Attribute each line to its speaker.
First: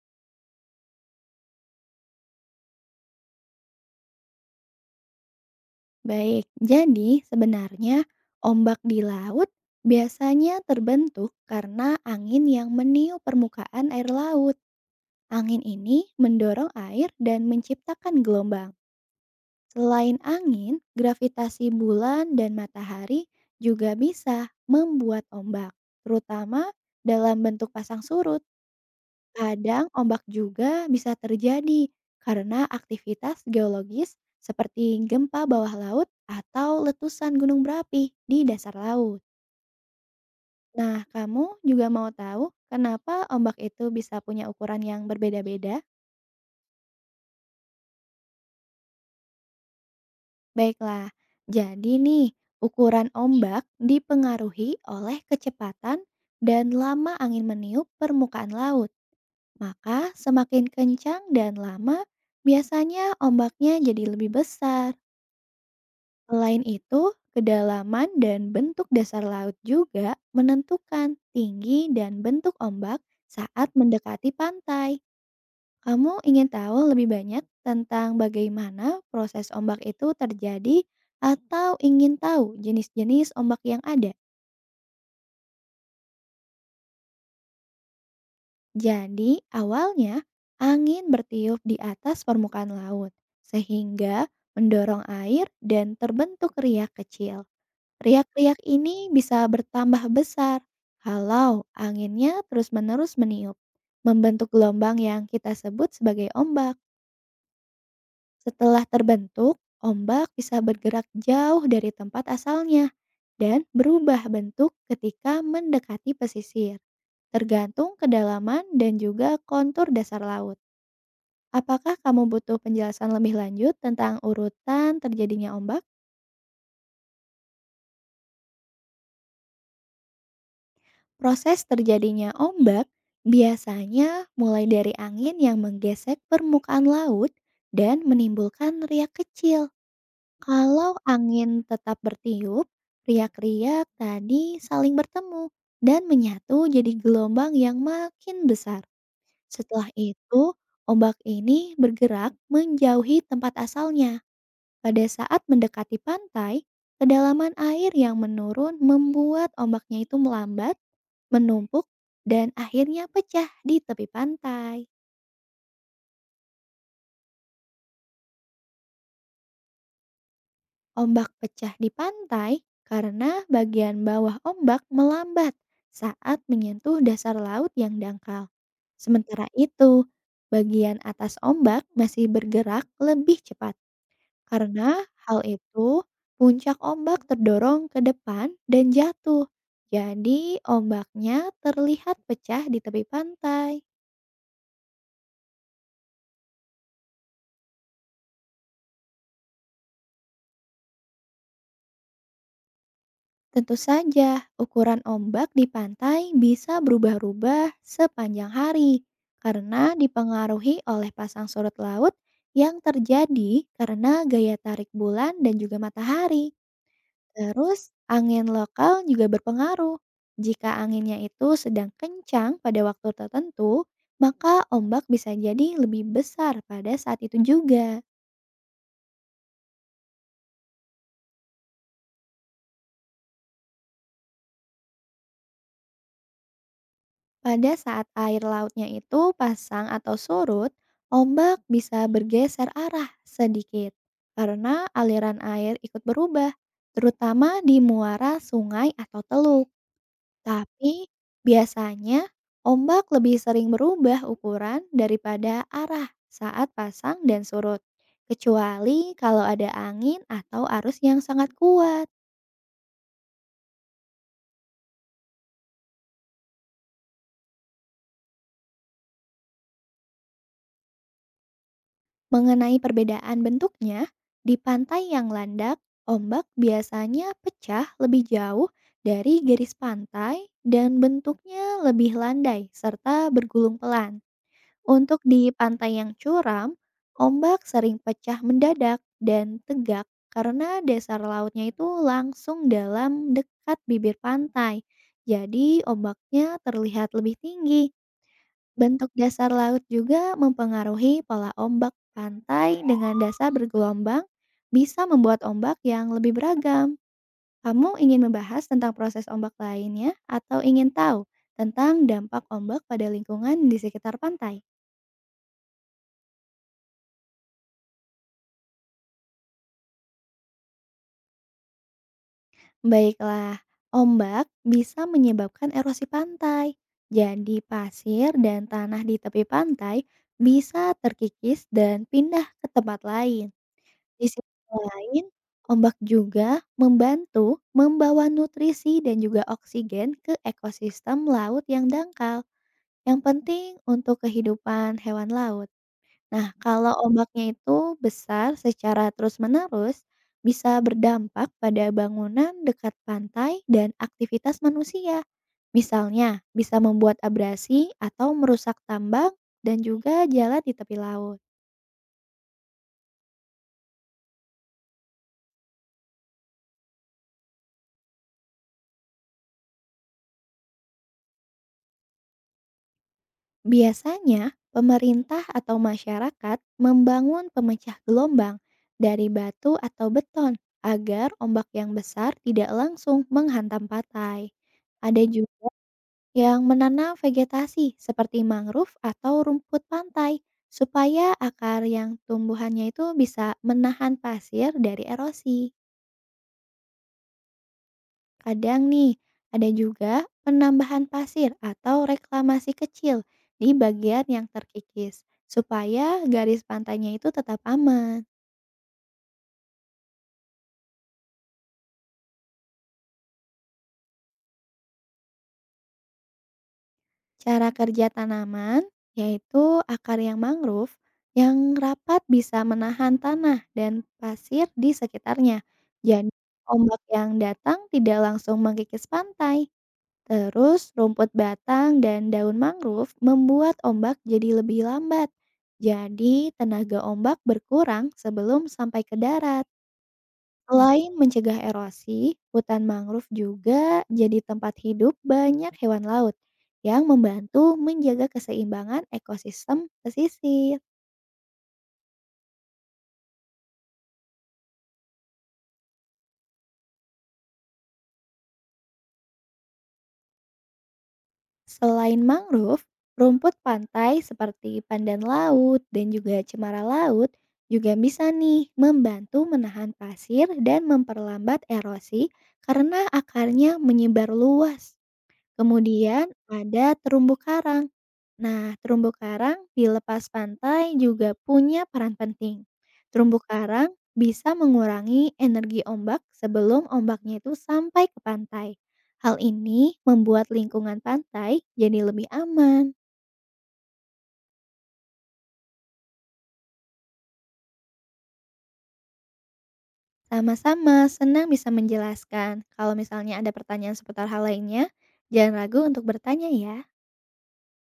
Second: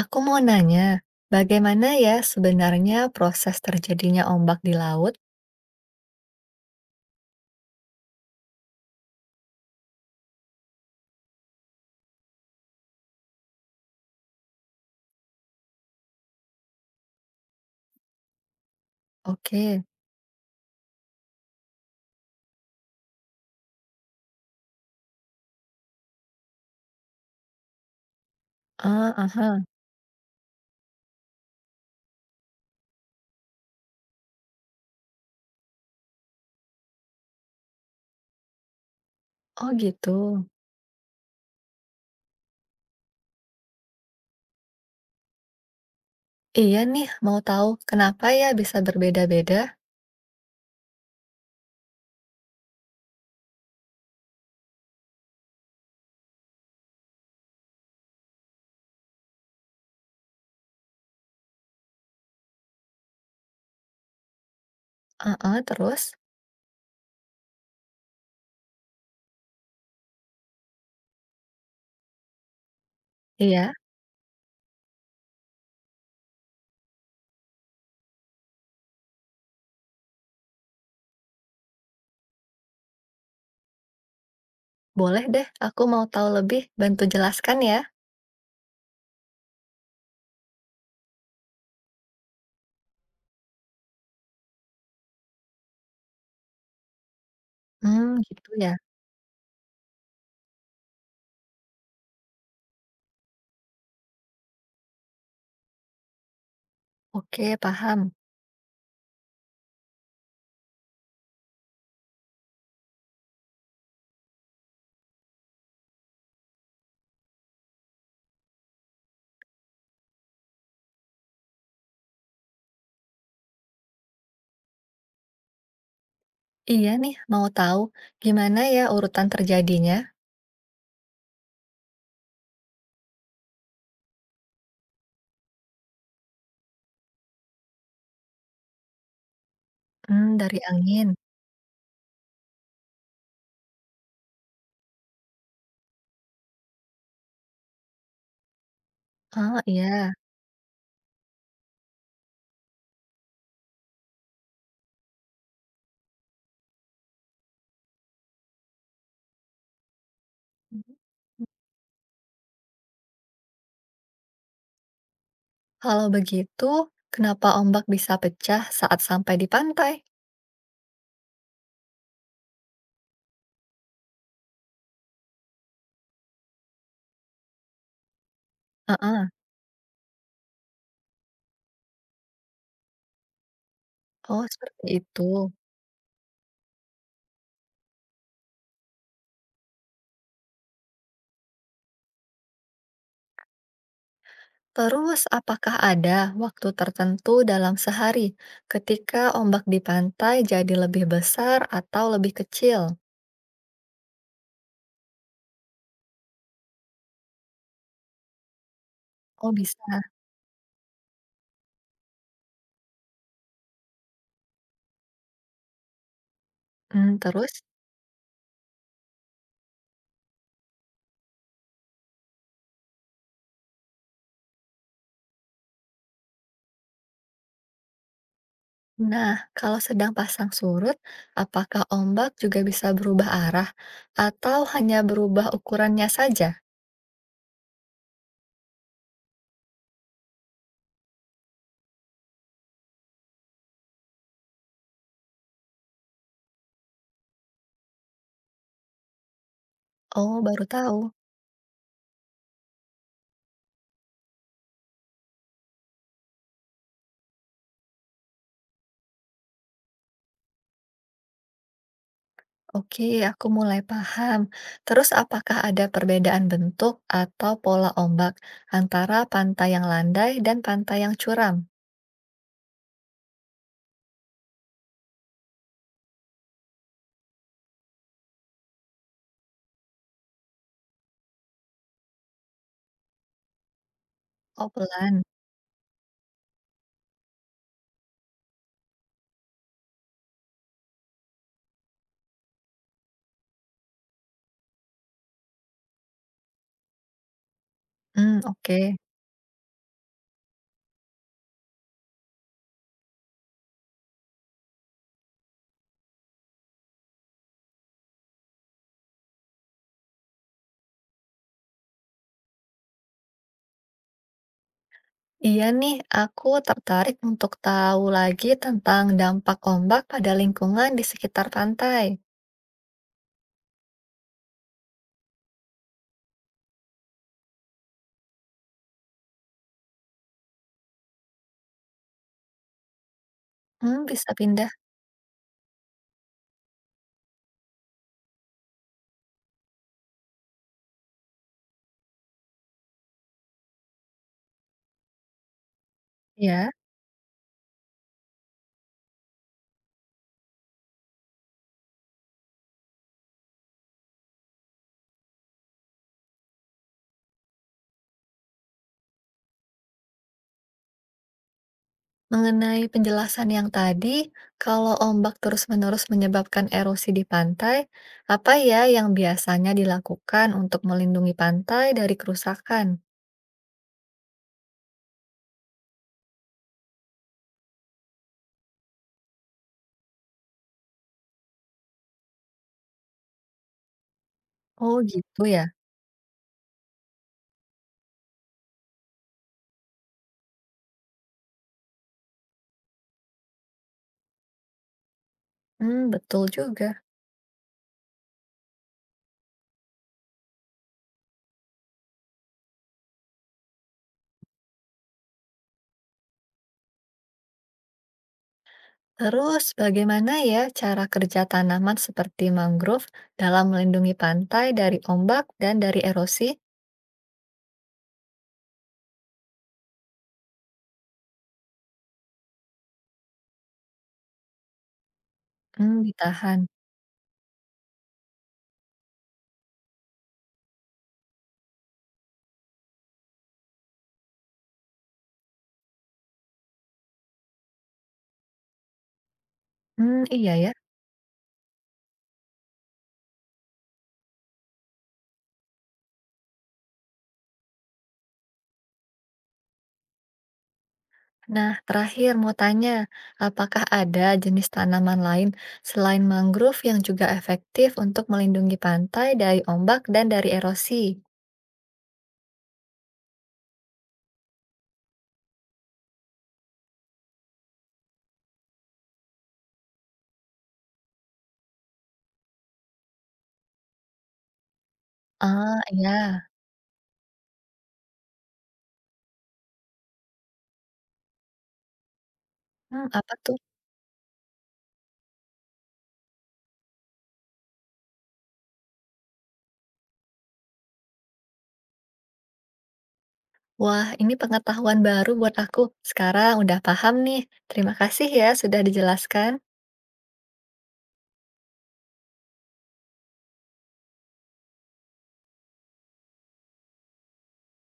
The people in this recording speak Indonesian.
Speaker 1: Aku mau nanya, bagaimana ya sebenarnya proses terjadinya ombak di laut?
Speaker 2: Baik, jadi sebenarnya ombak di laut biasanya terbentuk karena angin yang meniup permukaan air laut. Angin ini mendorong air dan menciptakan gelombang.
Speaker 1: Oke,
Speaker 2: Selain angin, gravitasi bulan dan matahari juga bisa membuat ombak, terutama dalam bentuk pasang surut.
Speaker 1: ah, aha,
Speaker 2: Kadang ombak juga bisa terjadi karena aktivitas geologis seperti gempa bawah laut atau letusan gunung berapi di dasar laut.
Speaker 1: oh gitu.
Speaker 2: Nah, kamu juga mau tahu kenapa ombak itu bisa punya ukuran yang berbeda-beda?
Speaker 1: Iya nih, mau tahu kenapa ya bisa berbeda-beda?
Speaker 2: Baiklah, jadi nih, ukuran ombak dipengaruhi oleh kecepatan dan lama angin meniup permukaan laut. Maka semakin kencang dan lama, biasanya ombaknya jadi lebih besar.
Speaker 1: Ah, ah, terus?
Speaker 2: Selain itu, kedalaman dan bentuk dasar laut juga menentukan tinggi dan bentuk ombak saat
Speaker 1: Iya,
Speaker 2: mendekati pantai. Kamu ingin tahu lebih banyak tentang bagaimana proses ombak itu terjadi atau ingin tahu jenis-jenis ombak yang ada?
Speaker 1: boleh deh, aku mau tahu lebih, bantu jelaskan ya.
Speaker 2: Jadi, awalnya angin bertiup di atas permukaan laut sehingga mendorong air dan terbentuk riak kecil.
Speaker 1: Hmm, gitu
Speaker 2: Riak-riak
Speaker 1: ya.
Speaker 2: ini bisa bertambah besar kalau anginnya terus-menerus meniup, membentuk gelombang yang kita sebut sebagai ombak.
Speaker 1: Oke, paham.
Speaker 2: Setelah terbentuk, ombak bisa bergerak jauh dari tempat asalnya dan berubah bentuk ketika mendekati pesisir, tergantung kedalaman dan juga kontur dasar laut. Apakah kamu butuh penjelasan lebih lanjut tentang urutan terjadinya ombak?
Speaker 1: Iya nih, mau tahu gimana ya urutan terjadinya?
Speaker 2: Proses terjadinya ombak biasanya mulai dari angin yang menggesek permukaan laut dan menimbulkan riak kecil.
Speaker 1: Hmm, dari
Speaker 2: Kalau
Speaker 1: angin.
Speaker 2: angin tetap bertiup, riak-riak tadi saling bertemu dan menyatu jadi gelombang yang makin besar.
Speaker 1: Ah,
Speaker 2: Setelah
Speaker 1: iya.
Speaker 2: itu, ombak ini bergerak menjauhi tempat asalnya. Pada saat mendekati pantai, kedalaman air yang menurun membuat ombaknya itu melambat, menumpuk, dan akhirnya pecah di tepi pantai.
Speaker 1: Kalau begitu, kenapa ombak bisa pecah saat sampai di pantai?
Speaker 2: Ombak pecah di pantai karena bagian bawah ombak melambat saat menyentuh dasar laut yang dangkal.
Speaker 1: Heeh.
Speaker 2: Sementara itu, bagian atas ombak masih bergerak lebih cepat.
Speaker 1: Oh, seperti
Speaker 2: Karena hal
Speaker 1: itu.
Speaker 2: itu, puncak ombak terdorong ke depan dan jatuh. Jadi, ombaknya terlihat pecah di tepi pantai.
Speaker 1: Terus, apakah ada waktu tertentu dalam sehari ketika ombak di pantai jadi lebih besar atau lebih kecil?
Speaker 2: Tentu saja, ukuran ombak di pantai bisa berubah-ubah sepanjang hari
Speaker 1: Oh,
Speaker 2: karena
Speaker 1: bisa.
Speaker 2: dipengaruhi oleh pasang surut laut yang terjadi karena gaya tarik bulan dan juga matahari.
Speaker 1: Hmm, terus?
Speaker 2: Terus, angin lokal juga berpengaruh. Jika anginnya itu sedang kencang pada waktu tertentu, maka ombak bisa jadi lebih besar pada saat itu juga.
Speaker 1: Nah, kalau sedang pasang surut, apakah ombak juga bisa berubah arah atau hanya berubah ukurannya saja?
Speaker 2: Pada saat air lautnya itu pasang atau surut, ombak bisa bergeser arah sedikit karena aliran air ikut berubah, terutama di muara sungai atau teluk.
Speaker 1: Oh, baru tahu.
Speaker 2: Tapi, biasanya ombak lebih sering berubah ukuran daripada arah saat pasang dan surut, kecuali kalau ada angin atau arus yang sangat kuat.
Speaker 1: Oke, aku mulai paham. Terus apakah ada perbedaan bentuk atau pola ombak antara pantai yang landai dan pantai yang curam?
Speaker 2: Mengenai perbedaan bentuknya, di pantai yang landak, ombak biasanya pecah lebih jauh dari garis pantai dan bentuknya lebih landai serta bergulung pelan.
Speaker 1: Oh,
Speaker 2: Untuk
Speaker 1: pelan.
Speaker 2: di pantai yang curam, ombak sering pecah mendadak dan tegak karena dasar lautnya itu langsung dalam dekat bibir pantai. Jadi ombaknya terlihat lebih tinggi.
Speaker 1: Hmm, oke.
Speaker 2: Bentuk dasar laut juga mempengaruhi pola ombak pantai dengan dasar bergelombang bisa membuat ombak yang lebih beragam. Kamu ingin membahas tentang proses ombak lainnya atau ingin tahu tentang dampak ombak pada lingkungan di sekitar pantai?
Speaker 1: Iya nih, aku tertarik untuk tahu lagi tentang dampak ombak pada lingkungan di sekitar pantai.
Speaker 2: Baiklah, ombak bisa menyebabkan erosi pantai. Jadi pasir dan tanah di tepi pantai bisa terkikis dan pindah ke tempat lain.
Speaker 1: Hmm,
Speaker 2: Di
Speaker 1: bisa
Speaker 2: sisi
Speaker 1: pindah
Speaker 2: lain, ombak juga membantu membawa nutrisi dan juga oksigen ke ekosistem laut yang dangkal, yang penting untuk kehidupan hewan laut. Nah,
Speaker 1: ya?
Speaker 2: kalau ombaknya itu besar secara terus-menerus, bisa berdampak pada bangunan dekat pantai dan aktivitas manusia. Misalnya, bisa membuat abrasi atau merusak tambang dan juga jalan di tepi laut.
Speaker 1: Mengenai penjelasan yang tadi, kalau ombak terus-menerus menyebabkan erosi di pantai, apa ya yang biasanya dilakukan untuk melindungi pantai dari kerusakan?
Speaker 2: Biasanya, pemerintah atau masyarakat membangun pemecah gelombang dari batu atau beton agar ombak yang besar tidak langsung menghantam pantai.
Speaker 1: Oh,
Speaker 2: Ada
Speaker 1: gitu
Speaker 2: juga
Speaker 1: ya.
Speaker 2: yang menanam vegetasi seperti mangrove atau rumput pantai supaya akar yang tumbuhannya itu bisa menahan pasir dari erosi.
Speaker 1: Hmm, betul juga.
Speaker 2: Kadang nih, ada juga penambahan pasir atau reklamasi kecil di bagian yang terkikis supaya garis pantainya itu tetap aman.
Speaker 1: Terus, bagaimana ya cara kerja tanaman seperti mangrove dalam melindungi pantai dari ombak dan dari erosi?
Speaker 2: Cara kerja tanaman yaitu akar yang mangrove yang rapat bisa menahan tanah dan pasir di sekitarnya.
Speaker 1: Hmm,
Speaker 2: Jadi
Speaker 1: ditahan.
Speaker 2: ombak yang datang tidak langsung mengkikis pantai. Terus rumput batang dan daun mangrove membuat ombak jadi lebih lambat. Jadi tenaga ombak berkurang sebelum sampai ke darat.
Speaker 1: Hmm, iya ya.
Speaker 2: Selain mencegah erosi, hutan mangrove juga jadi tempat hidup banyak hewan laut yang membantu menjaga keseimbangan ekosistem pesisir.
Speaker 1: Nah, terakhir mau tanya, apakah ada jenis tanaman lain selain mangrove yang juga efektif untuk melindungi pantai dari ombak dan dari erosi?
Speaker 2: Selain mangrove, rumput pantai seperti pandan laut dan juga cemara laut juga bisa nih membantu menahan pasir dan memperlambat erosi karena akarnya menyebar luas.
Speaker 1: Ah,
Speaker 2: Kemudian
Speaker 1: iya.
Speaker 2: ada terumbu karang. Nah, terumbu karang di lepas pantai juga punya peran penting.
Speaker 1: Hmm, apa
Speaker 2: Terumbu
Speaker 1: tuh?
Speaker 2: karang bisa mengurangi energi ombak sebelum ombaknya itu sampai ke pantai. Hal ini membuat lingkungan pantai jadi lebih aman.
Speaker 1: Wah, ini pengetahuan baru buat aku. Sekarang udah paham nih. Terima kasih ya sudah dijelaskan.
Speaker 2: Sama-sama, senang bisa menjelaskan. Kalau misalnya ada pertanyaan seputar hal lainnya, jangan ragu untuk bertanya ya.